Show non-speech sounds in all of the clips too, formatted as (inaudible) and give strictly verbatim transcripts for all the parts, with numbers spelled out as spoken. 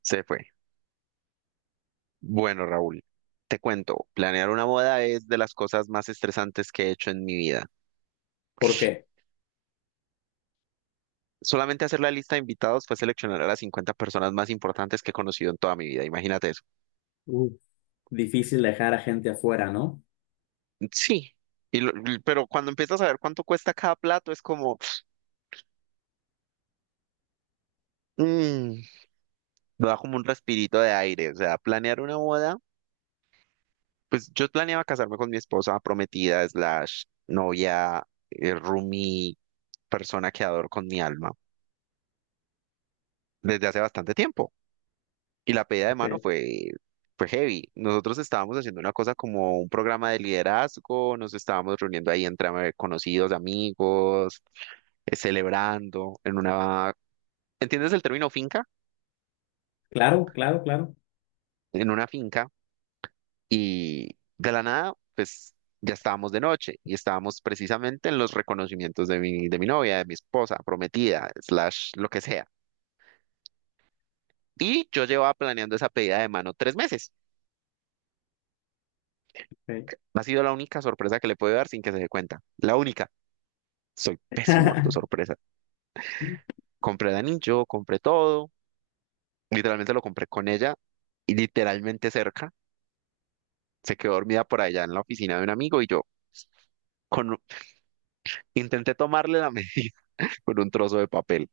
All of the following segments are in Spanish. Se fue. Bueno, Raúl, te cuento, planear una boda es de las cosas más estresantes que he hecho en mi vida. ¿Por qué? Solamente hacer la lista de invitados fue seleccionar a las cincuenta personas más importantes que he conocido en toda mi vida, imagínate eso. Uf, difícil dejar a gente afuera, ¿no? Sí, y lo- l- pero cuando empiezas a ver cuánto cuesta cada plato es como, mm, da como un respirito de aire, o sea, planear una boda, pues yo planeaba casarme con mi esposa prometida, slash, novia, eh, roomie, persona que adoro con mi alma, desde hace bastante tiempo. Y la pedida de mano Ok. fue, fue heavy. Nosotros estábamos haciendo una cosa como un programa de liderazgo, nos estábamos reuniendo ahí entre conocidos, amigos, eh, celebrando en una, ¿entiendes el término finca? Claro, claro, claro. En una finca y de la nada, pues ya estábamos de noche y estábamos precisamente en los reconocimientos de mi, de mi novia, de mi esposa, prometida, slash, lo que sea. Y yo llevaba planeando esa pedida de mano tres meses. Ok. No. Ha sido la única sorpresa que le puedo dar sin que se dé cuenta. La única. Soy pésimo dando (laughs) sorpresa. Compré el anillo, compré todo. Literalmente lo compré con ella y literalmente cerca. Se quedó dormida por allá en la oficina de un amigo y yo con, intenté tomarle la medida (laughs) con un trozo de papel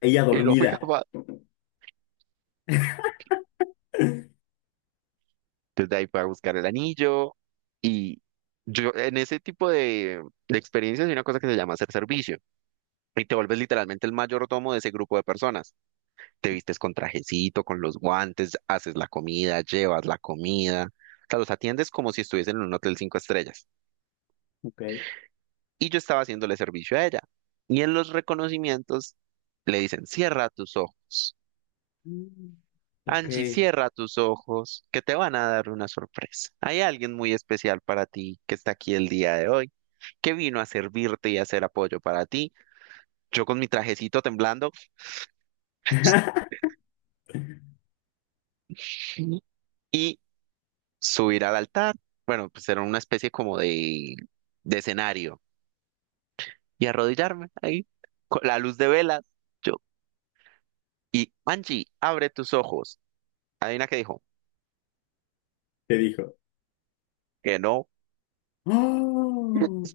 Ella y no fui dormida. capaz. Desde ahí fui a buscar el anillo y yo en ese tipo de, de experiencias hay una cosa que se llama hacer servicio y te vuelves literalmente el mayordomo de ese grupo de personas. Te vistes con trajecito, con los guantes, haces la comida, llevas la comida, o sea, los atiendes como si estuviesen en un hotel cinco estrellas. Ok. Y yo estaba haciéndole servicio a ella. Y en los reconocimientos le dicen, cierra tus ojos. Mm, ok. Angie, cierra tus ojos, que te van a dar una sorpresa. Hay alguien muy especial para ti que está aquí el día de hoy, que vino a servirte y a hacer apoyo para ti. Yo con mi trajecito temblando, (laughs) (laughs) y subir al altar, bueno, pues era una especie como de, de escenario, y arrodillarme ahí, con la luz de velas, yo, y Angie, abre tus ojos. Adivina qué dijo, ¿Qué dijo? que no, ¡Oh!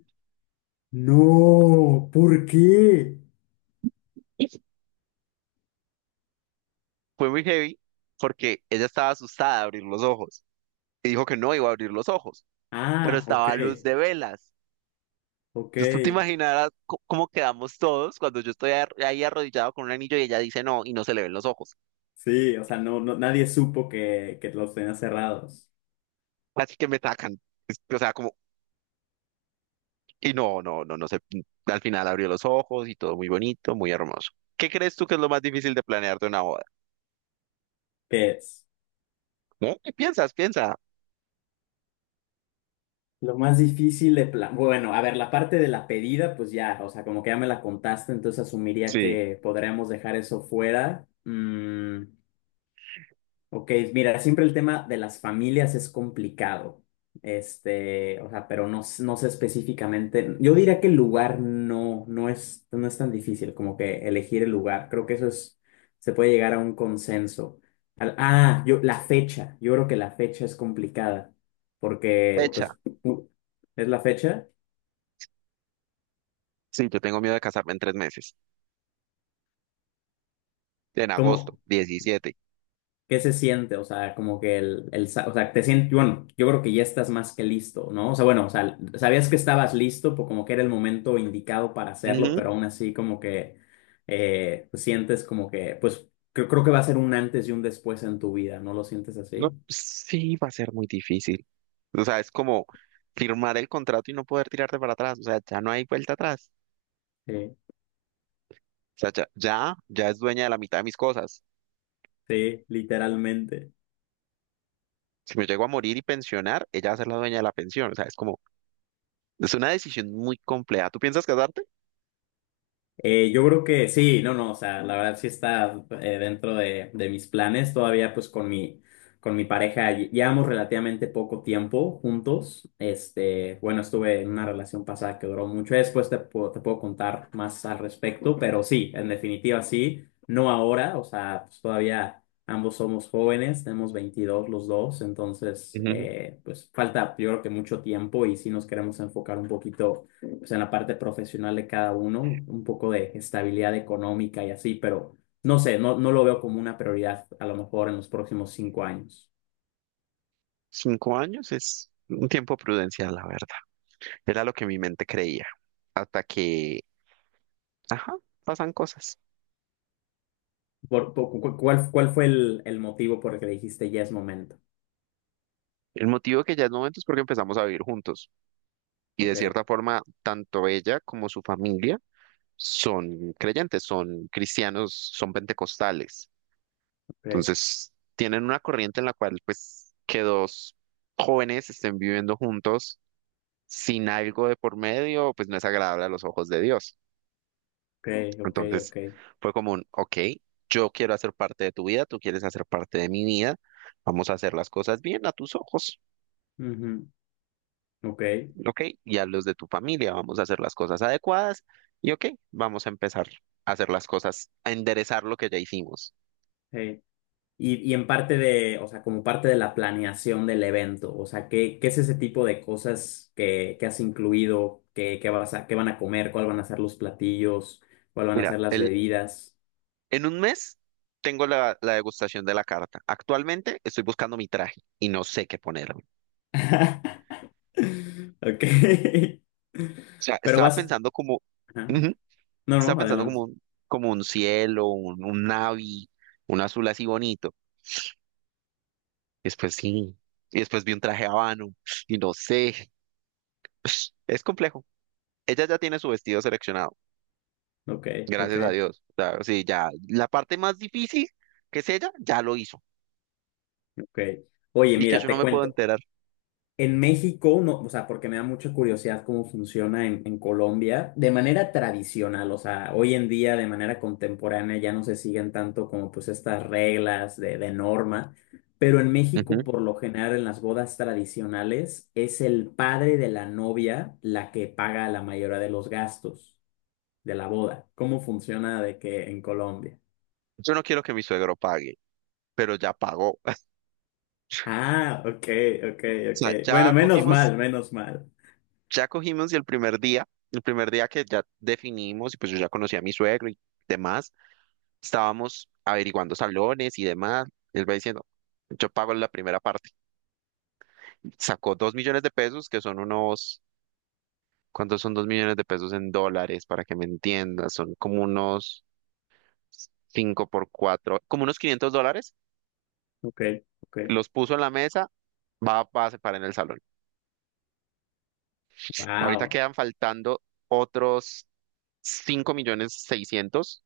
No, ¿por qué? fue muy heavy, porque ella estaba asustada de abrir los ojos, y dijo que no iba a abrir los ojos, pero Ah, ok, estaba a luz de velas. ok. Entonces tú te imaginarás co- cómo quedamos todos cuando yo estoy ar- ahí arrodillado con un anillo y ella dice no, y no se le ven los ojos. Sí, o sea, no, no- nadie supo que, que los tenían cerrados. Así que me tacan. Es- O sea, como. Y no, no, no, no sé. Al final abrió los ojos y todo muy bonito, muy hermoso. ¿Qué crees tú que es lo más difícil de planear de una boda? ¿Qué es? ¿No? ¿Qué piensas? Piensa. Lo más difícil de plan... Bueno, a ver, la parte de la pedida, pues ya, o sea, como que ya me la contaste, entonces asumiría Sí. que podríamos dejar eso fuera. Mm, ok, mira, siempre el tema de las familias es complicado. Este, o sea, pero no, s- no sé específicamente. Yo diría que el lugar no, no es, no es tan difícil como que elegir el lugar. Creo que eso es, se puede llegar a un consenso. Al- ah, yo, la fecha. Yo creo que la fecha es complicada. Porque, Fecha. pues, u- es la fecha. Sí, yo tengo miedo de casarme en tres meses. En agosto, ¿Cómo? diecisiete. ¿Qué se siente? O sea, como que el, el, sa- o sea, te sientes, bueno, yo creo que ya estás más que listo, ¿no? O sea, bueno, o sea, sabías que estabas listo, pues como que era el momento indicado para hacerlo, pero Ujú. aún así como que eh, pues, sientes como que, pues creo, creo que va a ser un antes y un después en tu vida, ¿no lo sientes No, así? sí, va a ser muy difícil. O sea, es como firmar el contrato y no poder tirarte para atrás. O sea, ya no hay vuelta atrás. Sí, O sea, ya, ya, ya es dueña de la mitad de mis cosas. sí, literalmente. Si me llego a morir y pensionar, ella va a ser la dueña de la pensión. O sea, es como, es una decisión muy compleja. ¿Tú piensas casarte? Eh, yo creo que sí, no, no, o sea, la verdad sí está eh, dentro de, de mis planes. Todavía pues con mi, con mi pareja lle- llevamos relativamente poco tiempo juntos. Este, bueno, estuve en una relación pasada que duró mucho. Después te, puedo- te puedo contar más al respecto, pero sí, en definitiva sí, no ahora, o sea, pues todavía ambos somos jóvenes, tenemos veintidós los dos, entonces eh, pues falta yo creo que mucho tiempo y sí nos queremos enfocar un poquito o sea, en la parte profesional de cada uno, un poco de estabilidad económica y así, pero no sé, no, no lo veo como una prioridad a lo mejor en los próximos cinco años. Cinco años es un tiempo prudencial, la verdad. Era lo que mi mente creía. Hasta que, ajá, pasan cosas. Por- por- cu- ¿cuál, cuál fue el, el motivo por el que dijiste ya es momento? El motivo que ya es momento es porque empezamos a vivir juntos. Y Ok, de cierta forma, tanto ella como su familia son creyentes, son cristianos, son pentecostales. ok, Entonces, tienen una corriente en la cual, pues, que dos jóvenes estén viviendo juntos sin algo de por medio, pues no es agradable a los ojos de Dios. ok, ok, Entonces ok. fue como un, ok, yo quiero hacer parte de tu vida, tú quieres hacer parte de mi vida, vamos a hacer las cosas bien a tus ojos, Ujú, ok, ok, y a los de tu familia, vamos a hacer las cosas adecuadas y ok, vamos a empezar a hacer las cosas, a enderezar lo que ya hicimos. hey. Y, y en parte de, o sea, como parte de la planeación del evento, o sea, ¿qué, qué es ese tipo de cosas que, que has incluido? ¿Qué, qué vas a, qué van a comer? ¿Cuáles van a ser los platillos? ¿Cuáles van a Mira, ser las el, bebidas? en un mes tengo la, la, degustación de la carta. Actualmente estoy buscando mi traje y no sé qué ponerme. O (laughs) Ok. sea, Pero estaba vas. pensando como, Ajá. ujú, No, estaba no, pensando como adelante. un, como un cielo, un, un navy, un azul así bonito. Y después sí. Y después vi un traje habano. Y no sé. (laughs) (sniffs) Es complejo. Ella ya tiene su vestido seleccionado. Ok, ok, Gracias a Dios. O sea, sí, ya. La parte más difícil, que es ella, ya lo hizo. ok. Oye, Y que mira, yo no te me puedo cuento. enterar. En México, no, o sea, porque me da mucha curiosidad cómo funciona en, en Colombia, de manera tradicional, o sea, hoy en día, de manera contemporánea, ya no se siguen tanto como pues estas reglas de, de norma, pero en México, Ujú. por lo general, en las bodas tradicionales, es el padre de la novia la que paga la mayoría de los gastos de la boda. ¿Cómo funciona de que en Colombia? Yo no quiero que mi suegro pague, pero ya pagó. (laughs) Ah, ok, ok, O ok. sea, Bueno, ya menos cogimos, mal, menos mal. ya cogimos y el primer día, el primer día que ya definimos, y pues yo ya conocí a mi suegro y demás, estábamos averiguando salones y demás. Él va diciendo, yo pago la primera parte. Sacó dos millones de pesos, que son unos, ¿cuántos son dos millones de pesos en dólares? Para que me entiendas, son como unos cinco por cuatro, como unos quinientos dólares, Ok, ok. los puso en la mesa, va, va a separar en el salón. Ahorita Wow. quedan faltando otros cinco millones seiscientos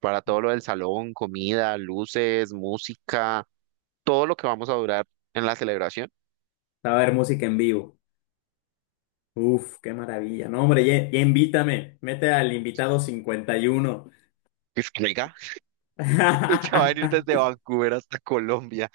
para todo lo del salón, comida, luces, música, todo lo que vamos a durar en la celebración. Va a haber música en vivo. Uf, qué maravilla. No, hombre, ya, ya invítame. Mete al invitado cincuenta y uno. Es que, oiga, (laughs) ya va a venir desde (laughs) Vancouver hasta Colombia.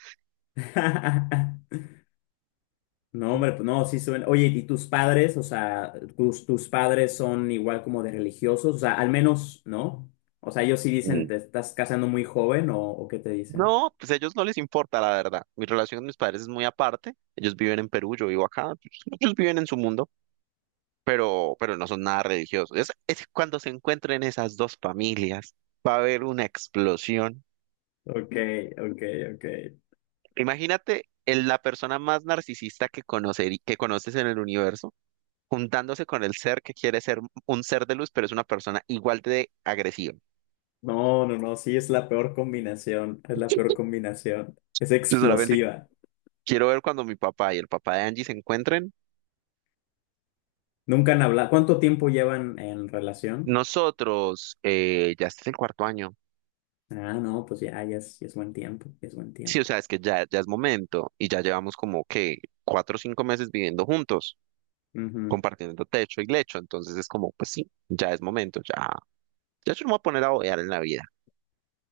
No, hombre, pues no, sí suena. Oye, ¿y tus padres? O sea, tus, tus padres son igual como de religiosos, o sea, al menos, ¿no? O sea, ellos sí dicen, Mm. ¿te estás casando muy joven o, o qué te dicen? No, pues a ellos no les importa, la verdad. Mi relación con mis padres es muy aparte. Ellos viven en Perú, yo vivo acá. Ellos ellos viven en su mundo, pero, pero no son nada religiosos. Es, es cuando se encuentren esas dos familias, va a haber una explosión. Ok, ok, ok. Imagínate el- la persona más narcisista que conocer, que conoces en el universo, juntándose con el ser que quiere ser un ser de luz, pero es una persona igual de agresiva. No, no, no, sí, es la peor combinación, es la peor (laughs) combinación. Es Yo solamente explosiva. quiero ver cuando mi papá y el papá de Angie se encuentren. Nunca han hablado. ¿Cuánto tiempo llevan en relación? Nosotros, eh, ya este es el cuarto año. Ah, no, pues ya, ya es, ya es buen tiempo, ya es buen Sí, o tiempo. sea, es que ya, ya es momento y ya llevamos como que cuatro o cinco meses viviendo juntos, Ujú. compartiendo techo y lecho, entonces es como, pues sí, ya es momento, ya, ya yo no me voy a poner a bodear en la vida.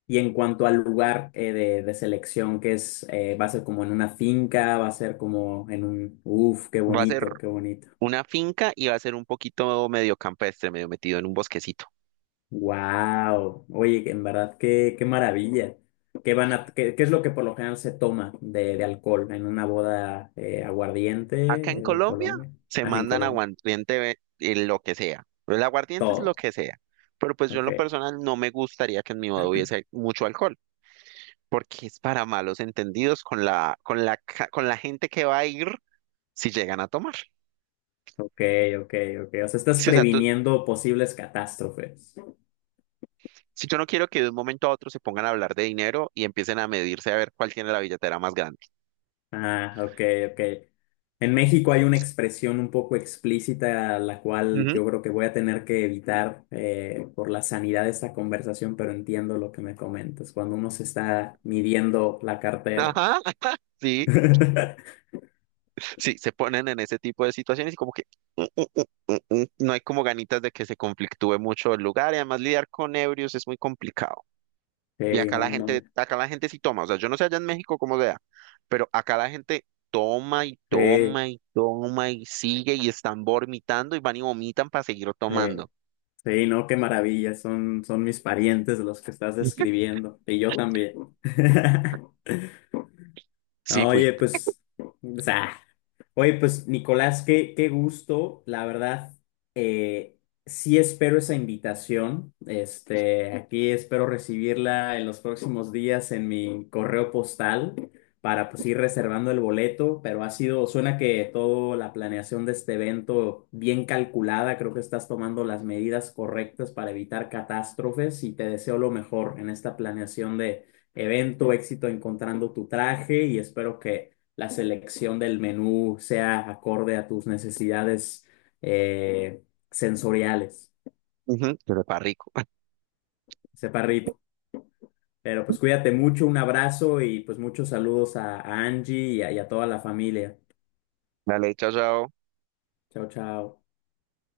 Y en cuanto al lugar eh, de, de selección, que es, eh, va a ser como en una finca, va a ser como en un, uf, qué Va a ser bonito, qué bonito. una finca y va a ser un poquito medio campestre, medio metido en un bosquecito. Wow, oye, en verdad qué, qué maravilla. ¿Qué van a, qué, qué es lo que por lo general se toma de, de alcohol en una boda eh, aguardiente Acá eh, en en Colombia Colombia? se Ah, en mandan Colombia. aguardiente ve- en lo que sea, el aguardiente es lo Todo. que sea, pero pues yo en Ok, lo personal no me gustaría que en mi boda hubiese mucho alcohol, porque es para malos entendidos con la, con la, ca- con la gente que va a ir si llegan a tomar. ok, ok, ok. O sea, estás Si, o sea, tú- previniendo posibles catástrofes. si yo no quiero que de un momento a otro se pongan a hablar de dinero y empiecen a medirse a ver cuál tiene la billetera más grande. Ah, ok, ok. En México hay una expresión un poco explícita, la cual Ujú. yo creo que voy a tener que evitar eh, por la sanidad de esta conversación, pero entiendo lo que me comentas, cuando uno se está midiendo la cartera. Ajá, (laughs) sí, (laughs) sí, se ponen en ese tipo de situaciones y como que mm, mm, mm, mm, mm, no hay como ganitas de que se conflictúe mucho el lugar y además lidiar con ebrios es muy complicado. Y Sí, acá la no, no. gente, acá la gente sí toma, o sea, yo no sé allá en México cómo sea, pero acá la gente toma y Sí, toma y toma y sigue y están vomitando y van y vomitan para seguir sí, eh, tomando. sí, no, qué maravilla. Son, son mis parientes los que estás (laughs) describiendo. Y yo también. (laughs) Sí fui. Oye, pues, (laughs) oye, pues Nicolás, qué, qué gusto, la verdad, eh, sí espero esa invitación, este, aquí espero recibirla en los próximos días en mi correo postal para pues ir reservando el boleto, pero ha sido, suena que toda la planeación de este evento bien calculada, creo que estás tomando las medidas correctas para evitar catástrofes y te deseo lo mejor en esta planeación de evento, éxito encontrando tu traje y espero que la selección del menú sea acorde a tus necesidades eh, sensoriales. Ujú, que sepa rico. (laughs) Sepa rico. Pero pues cuídate mucho, un abrazo y pues muchos saludos a, a Angie y a y a toda la familia. La leche asada Chao, chao.